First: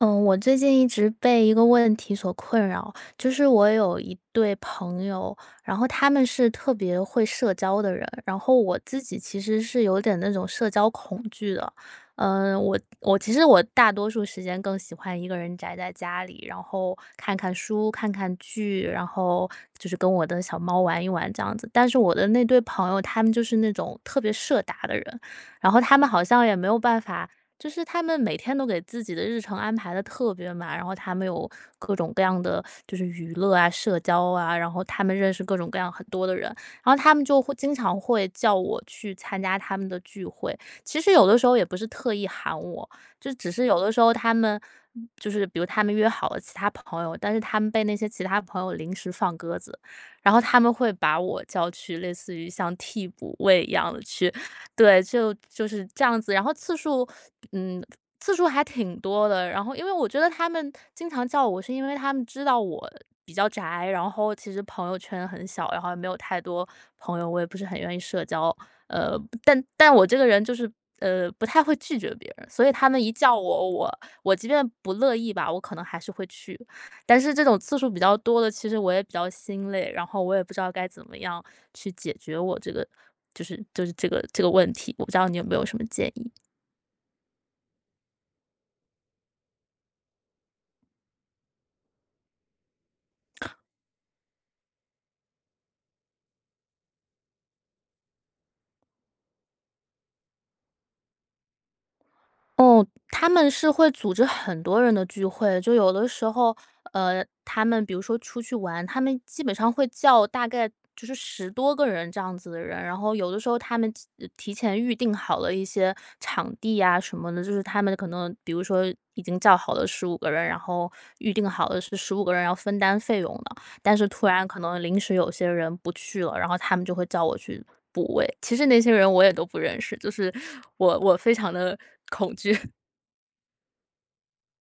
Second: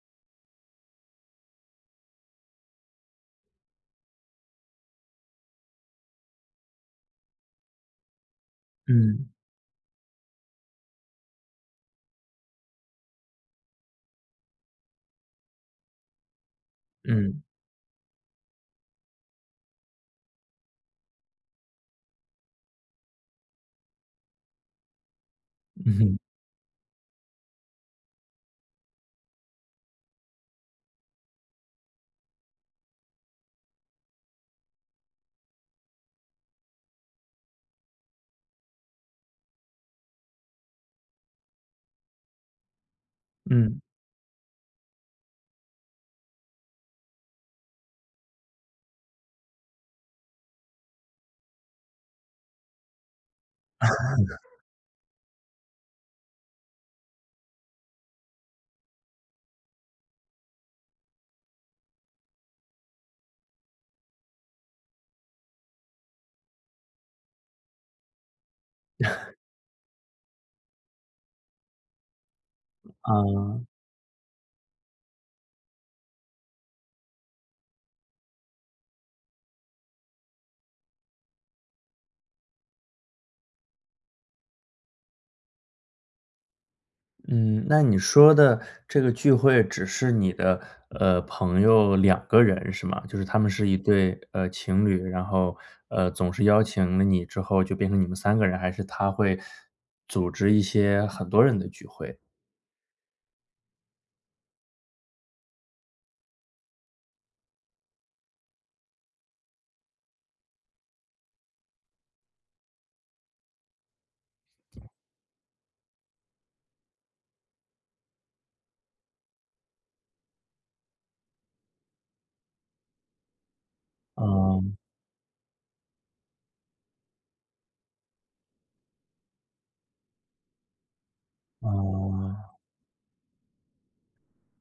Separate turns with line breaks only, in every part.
呃，我最近一直被一个问题所困扰，就是我有一对朋友，然后他们是特别会社交的人，然后我自己
嗯。
其实是有点那种社交恐惧的。呃，我我其实我大多数时间更喜欢一个人宅在家里，然后看
嗯。
看书、看看剧，然后就是跟我的小猫玩一玩这样子。但是我的那对朋友，他们就是那种特别社达的人，然后
嗯
他们
哼。
好像也没有办法就是他们每天都给自己的日程安排得特别满，然后他们有各种各样的就是娱乐啊、社交啊。然后他们认识各种各样很多的人，然后他们就会经常会叫我去参加他们的聚会。其实有的时候也不是特意喊我，就只是有
嗯。
的时候他们就是比如他们约好了其他朋友，但是他们被那些其他朋友临时放鸽子，然后他们会把我叫去类似于像替补位一样地去 对，就就是这样子，然后次数 嗯，次数还挺多的。然后因为我觉得他们经常叫我，是因为他们知道我呃，比较宅，然后其实朋友圈很小，然后也没有太多朋友，我也不是很愿意社交，呃，但但我这个人就是呃，不太会拒绝别人。所以他们一叫
嗯。
我，我我即便不乐意吧，我可能还是会去。但是这种次数比较多了，其实我也比较心累，然后我也不知道该怎么样去解决我这个就是就是这个这个问题，我不知道你有没有什么建议？
嗯，那你说的这个聚会，只是你的，呃，朋友2个人是吗？就是他们是一对呃，情侣。然后，呃，总是邀请了你之后，就变成你们3个人，还是他会，组织一些很多人的聚会。
哦，他们是会组织很多人的聚会，就有的时候，呃，他们比如说出去玩，他们基本上会叫大概就是10多个人这样子的人。然后有的时候，他们提前预定好了一些场地呀什么的，就是他们可能比如说已经叫好的15个人，然后 预定好的是15个人要分担费用的，但是突然可
嗯。
能临时有些人不去了，然后他们就会叫我去补位。其实那些人我也都不认识，就是我我非常地恐
哦。
惧。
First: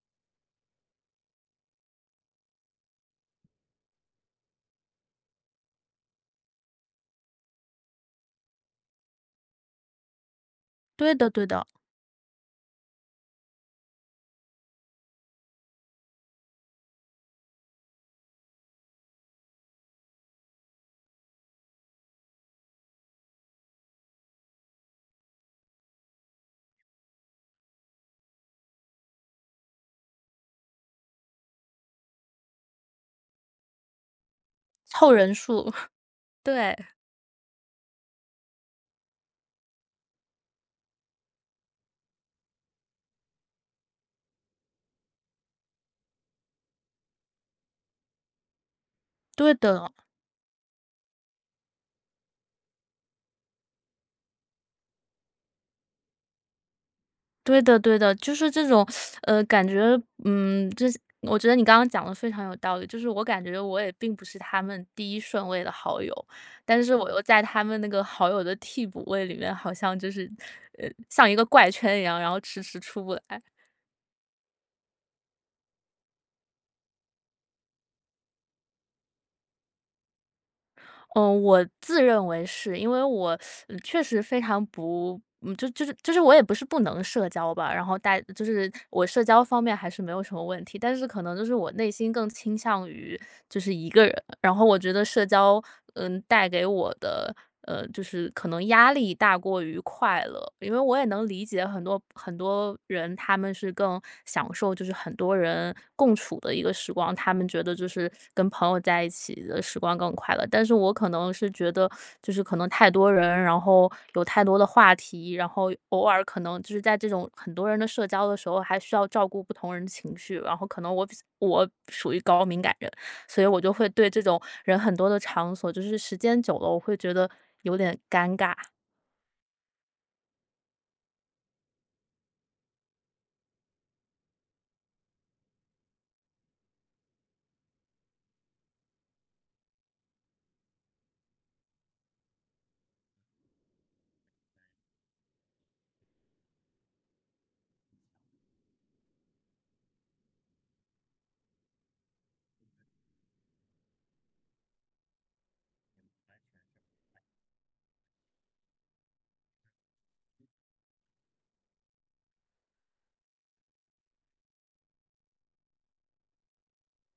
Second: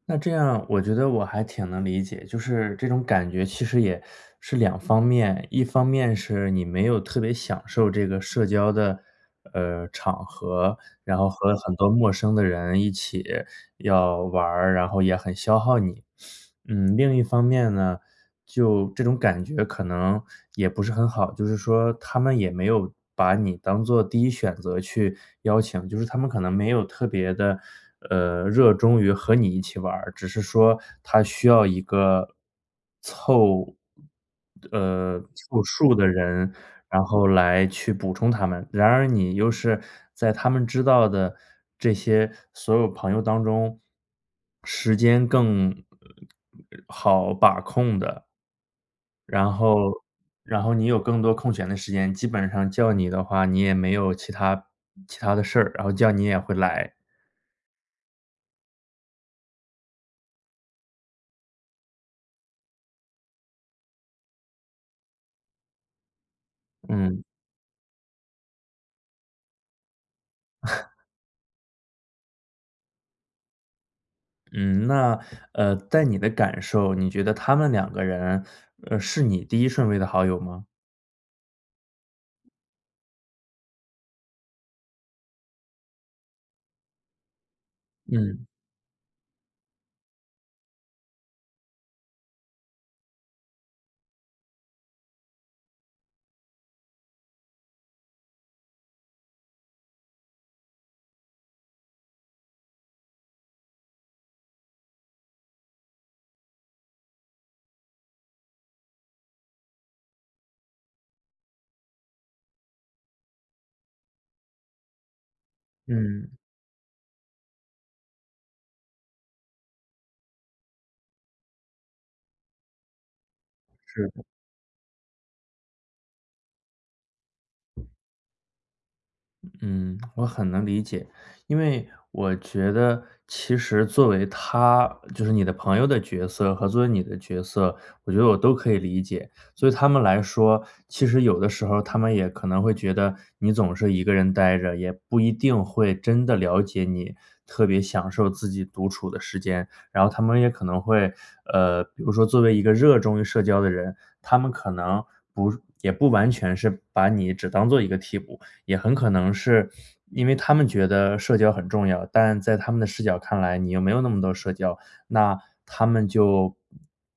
那这样我觉得我还挺能理解，就是这种感觉其实也是两方面，一方面是你没有特别享受这个社交的，呃，场合，
对
然后
的对
和
的。
很多陌生的人一起要玩儿，然后也很消耗你。嗯，另一方面呢，就这种感觉可能也不是很好，就是说他们也没有把你当做第1选择去邀请，就是他们可能没有特别地，呃，热衷于和你一起玩儿，只是说他需要一个，凑
凑
呃，
人
凑
数，
数的人，
对。
然后来去补充他们。然而你又是在他们知道的这些所有朋友当中，时间更好把控的然
对的。
后然后你有更多空闲的时间，基本上叫你的话，你也没有其它其它的事儿，然后叫你也会来。
对的对的，就是这种，呃，感觉嗯，就是我觉得你刚刚讲得非常有道理。就是我感觉我也并不是他们第1顺位的好友，但是我又
嗯。
在他们那个好友的替补位里面，好像就是呃，像一个怪圈一样，然后迟迟出不来。
嗯，那，呃，在你的感受，你觉得他们两个人，呃，是你第1顺位的好友吗？
嗯，我自认为是，因为我 确实非常不就是就是就是我也不是不能社交吧，然后待
嗯。
就是我社交方面还是没有什么问题。但是可能就是我内心更倾向于就是一个人。然后我觉得社交，嗯，带给我的，嗯，就是可能压力大过于快乐。因为我也能理解很多很多人，他们是更享受就是很多人共处的一个时光，他们觉得就是跟朋友在一起的时光更快乐。但是我可能是觉得，就是可能太多人，然后有太多的话题，然后偶尔
嗯。
可能就是在这种很多人的社交的时候，还需要照顾不同人的情绪，然后可能我比较我属于高敏感人，所以我就会
是
对这
的。
种人很多的场所，就是时间久了，我会觉得有点尴尬。
嗯，我很能理解，因为我觉得其实作为他就是你的朋友的角色和作为你的角色，我觉得我都可以理解。对他们来说，其实有的时候，他们也可能会觉得你总是一个人呆着，也不一定会真的了解你特别享受自己独处的时间。然后他们也可能会，呃，比如说作为一个热衷于社交的人，他们可能不也不完全是把你只当作一个替补，也很可能是，因为他们觉得社交很重要，但在他们的视角看来，你又没有那么多社交，那他们就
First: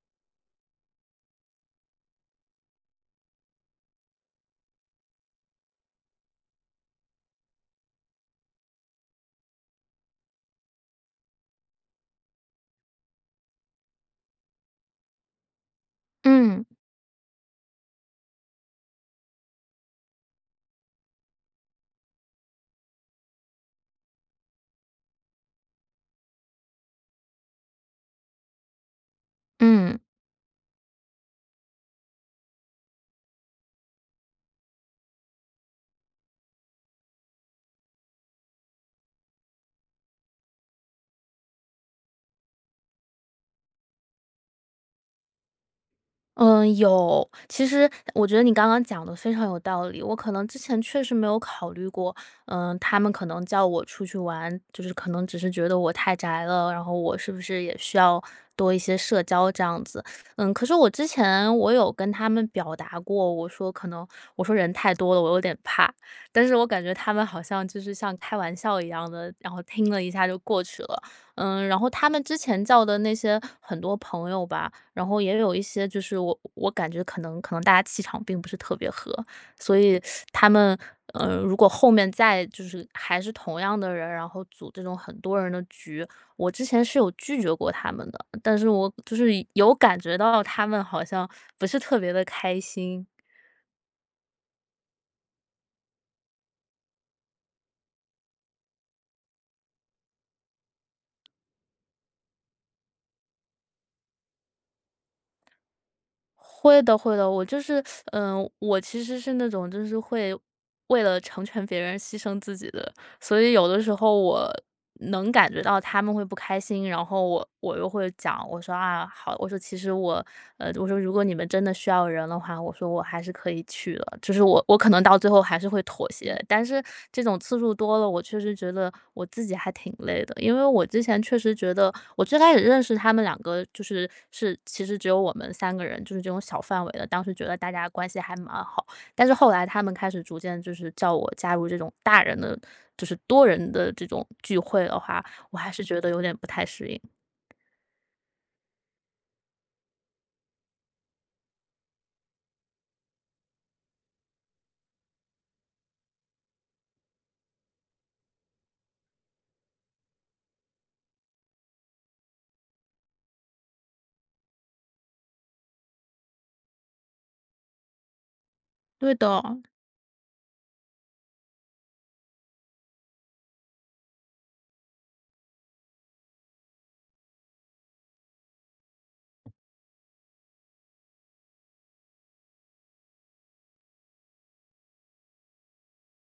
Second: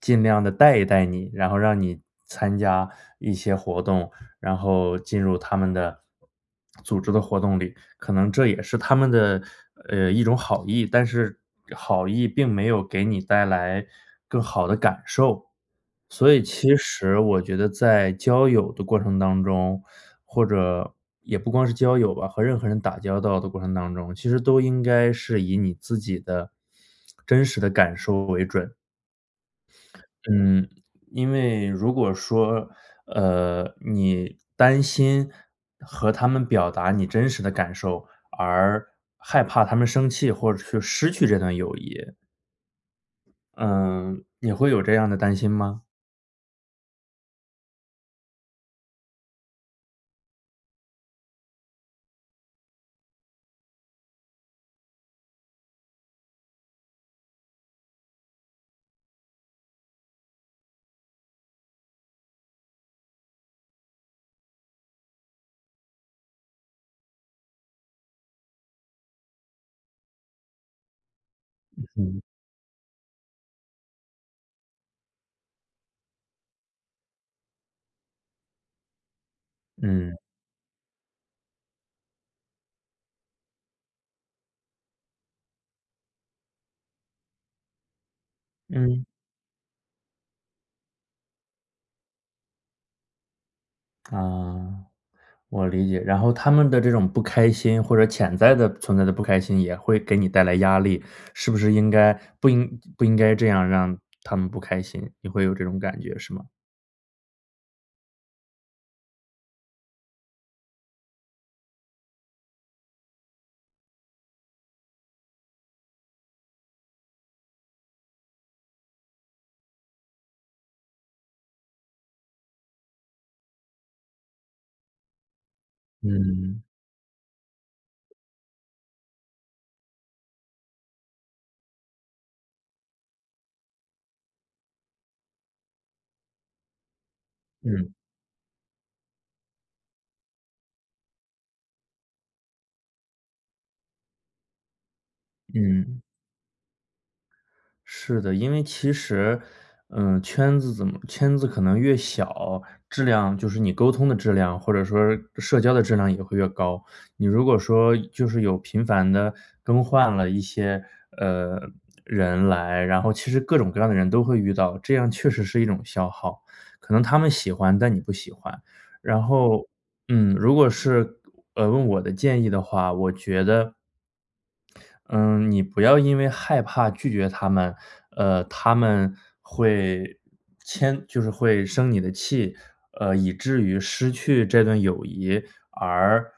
尽量地带一带你，然后让你参加一些活动，然后进入他们的，组织的活动里。可能这也是他们的，呃，一种好意，但是好意并没有给你带来更好的感受。所以
嗯。
其实我觉得在交友的过程当中，或者也不光是交友吧，和任何人打交道的过程当中，其实都应该是以你自己的真实的感受为准。
嗯。
嗯，因为如果说，呃，你担心和他们表达你真实的感受，而害怕他们生气或者是失去这段友谊。嗯，也会有这样的担心吗？
嗯，有。其实我觉得你刚刚讲得非常有道理，我可能之前确实没有考虑过，呃，他们可能叫我出去玩，就是可能只是觉得我太宅了。然后我是不是也需要多一些社交这样子。嗯，可是我之前我有跟他们表达过，我说可能我说人太多了，我有点怕。但是我感觉他们好像就是像开玩笑一样的，然后听了一下就过去了。嗯，然
嗯
后他
哼。
们之前叫的那些很多朋友吧，然后也有一些，就是我我感觉可能可能大家气场并不是特别合。所以
嗯。
他们，呃，如果后面再就是还是同样的人，然后组这种很多人的局我之前是有拒绝过他们的，但是我
嗯。
就是有感觉到了他们好像不是特别地开心。
啊。我理解，然后他们的这种不开心或者潜在地存在的不开心，也会给你带来压力。是不是应该不应不应该这样让他们不开心，你会有这种感觉是吗？
会的会的，我就是 呃，我其实是那种就是会，为了成全别人牺牲自己的。所以有的时候我能感觉到他们会不开心，然后我我又会讲，我说“啊！好”，我说“其实我“，我说”如果你们真的需要人的话我说我还是可以去的“，就是我我可能到最后还是会妥协。
嗯。
但是这种次数多了，我确实觉得我自己还挺累的。因为我之前确实觉得我最开始认识他们2个就是是其实只有我们3个人，就是这种小范围的。当时觉得大家
嗯。
关系还蛮好，但是后来他们开始逐渐就是叫我加入这种大人的就是多人的这种聚会的话，我还是
嗯。
觉得有点不太适应。
是的，因为其实，嗯，圈子怎么圈子可能越小，质量就是你沟通的质量，或者说社交的质量也会越高。你如果说就是有频繁地更换了一些，呃，人来，然后其实各种各样的人都会遇到，这样确实是一种消耗。可能他们喜欢，但你不喜欢。
对
然
的。
后，嗯，如果是，呃，问我的建议的话，我觉得嗯，你不要因为害怕拒绝他们，呃，他们会迁就是会生你的气，呃，以至于失去这段友谊而不去拒绝。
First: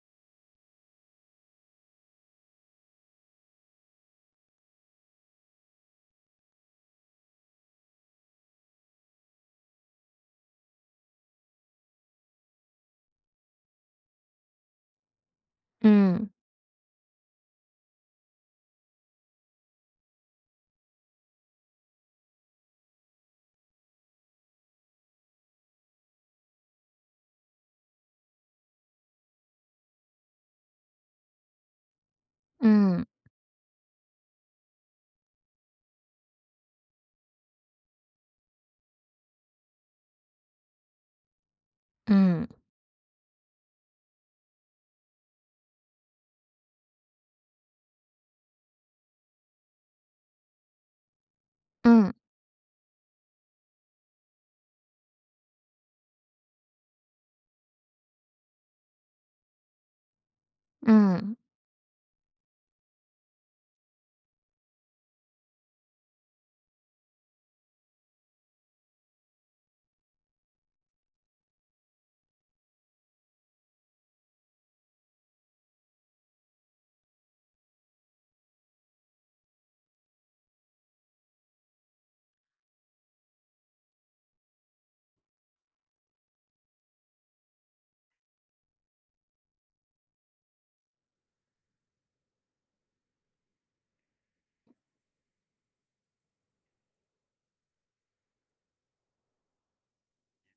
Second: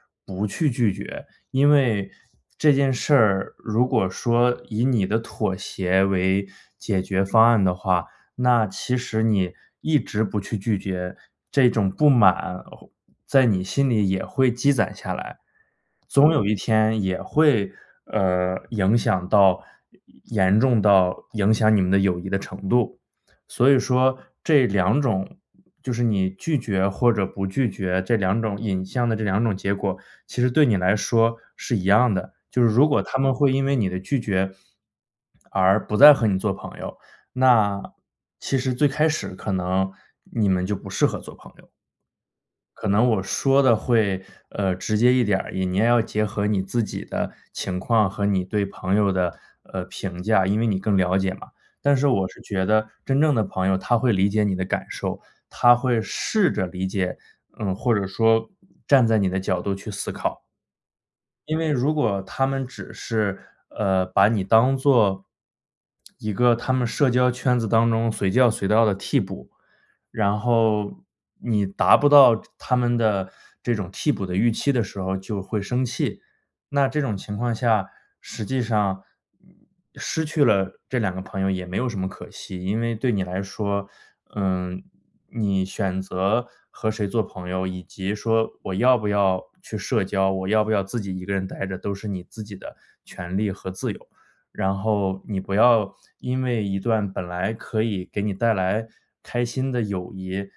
因为这件事儿如果说以你的妥协为解决方案的话，那其实你一直不去拒绝这种不满，在你心里也会积攒下来。
嗯。
总有一天也会，呃，影响到严严重到影响你们的友谊的程度。所以说这2种，就是你拒绝或者不拒绝这2种引向的这2种结果，其实对你来说是一样的。就是如果
嗯。
他们会因为你的拒绝 而不再和你做朋友，那其实最开始可能你们就不适合做朋友。
嗯。
可能我说的会，呃，直接一点儿，你你也要结合你自己的情况和你对朋友的，呃，评价因为你更了解嘛。但是
嗯。
我是觉得真正的朋友他会理解你的感受，他会试着理解，呃，或者说站在你的角度去思考。
嗯。
因为如果他们只是，呃，把你当作一个他们社交圈子当中随叫随到的替补，然后你达不到他们的这种替补的预期的时候就会生气，那这种情况下，实际上，嗯，失去了这两个朋友也没有什么可惜。因为对你来说，嗯，你选择和谁做朋友，以及说我要不要去社交、我要不要自己一个人呆着，都是你自己的权利和自由。然后你不要因为一段本来可以给你带来开心的友谊，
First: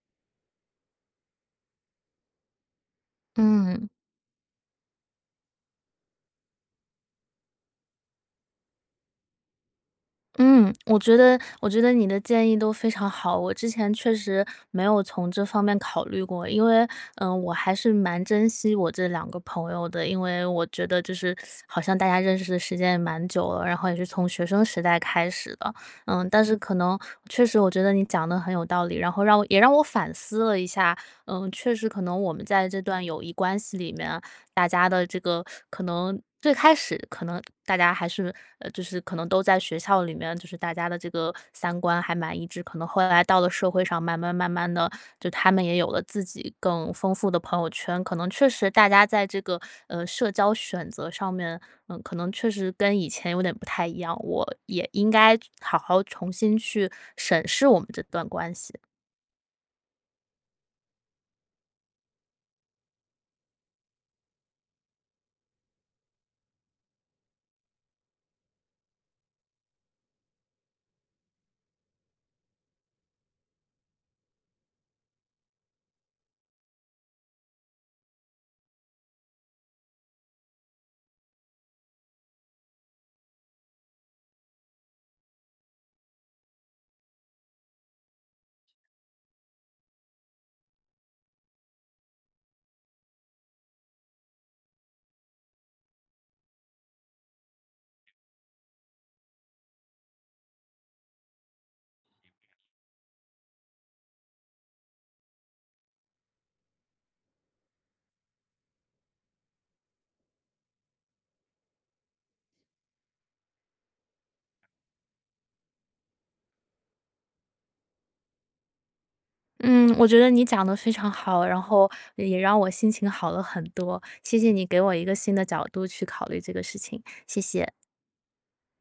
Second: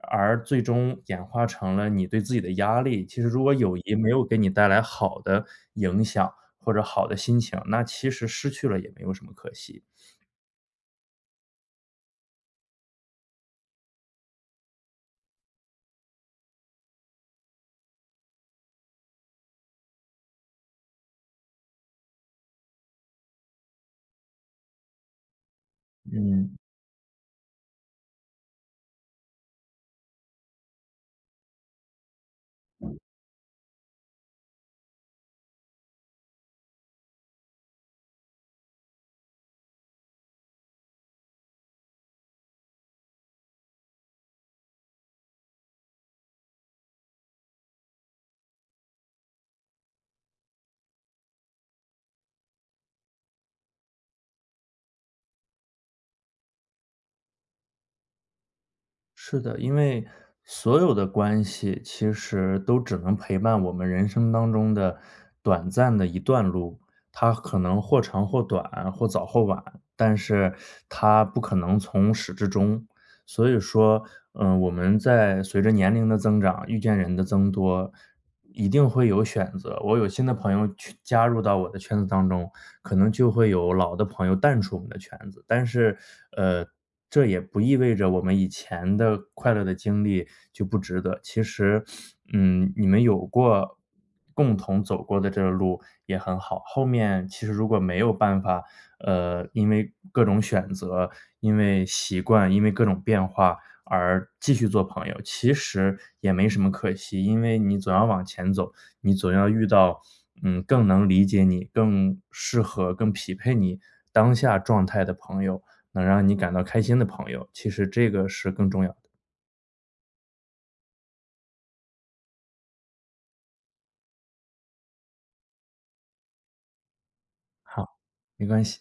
而最终演化成了你对自己的压力。其实如果友
嗯。
谊没有给你带来好的影响或者好的心情，那其实失去了也没有什么可惜。
嗯，我觉得我觉得你的建议都非常好，我之前确实没有从这方面考虑过。因为，呃，我还是蛮珍惜我这两个朋友的，因为我觉得就是 好像大家认识的时间也蛮久了，然后也是从学生时代开始的。呃，但是
嗯。
可能确实我觉得你讲得很有道理，然后让我也让我反思了一下，呃，确实可能我们在这段友谊关系里面，大家的这个，可能最开始可能大家还是，呃，就是可能都在学校里面，就是大家的这个三观还蛮一致。可能后来到了社会上，慢慢慢慢地，就他们也有了自己更丰富的朋友圈，可能确实大家在这个，呃，社交选择上面，嗯，可能确实跟以前有点不太一样，我也应该好好重新去审视我们这段关系。
是的，因为所有的关系其实都只能陪伴我们人生当中的短暂的一段路。它可能或长或短、或早或晚，但是它不可能从始至终。所以说，呃，我们在随着年龄的增长、遇见人的增多，一定会有选择。我有新的朋友去加入到我的圈子当中，可能就会有老的朋友淡出我们的圈子。但是，呃，这也不意味着我们以前的快乐的经历就不值得。其实，嗯，你们有过共同走过的这个路也很好，后面其实如果没有办法，呃，因为各种选择、因为习惯、因为各种变化而继续做朋友，其实也没什么可惜。因为你总要往前走，你总要遇到，嗯，更能理解你、更适合、更匹配你当下状态的朋友，能让你感到开心的朋友，其实这个是更重要的。
嗯，我觉得你讲得非常好，然后也让我心情好了很多，谢谢你给我一个新的角度去考虑这个事情，谢谢。
好，没关系。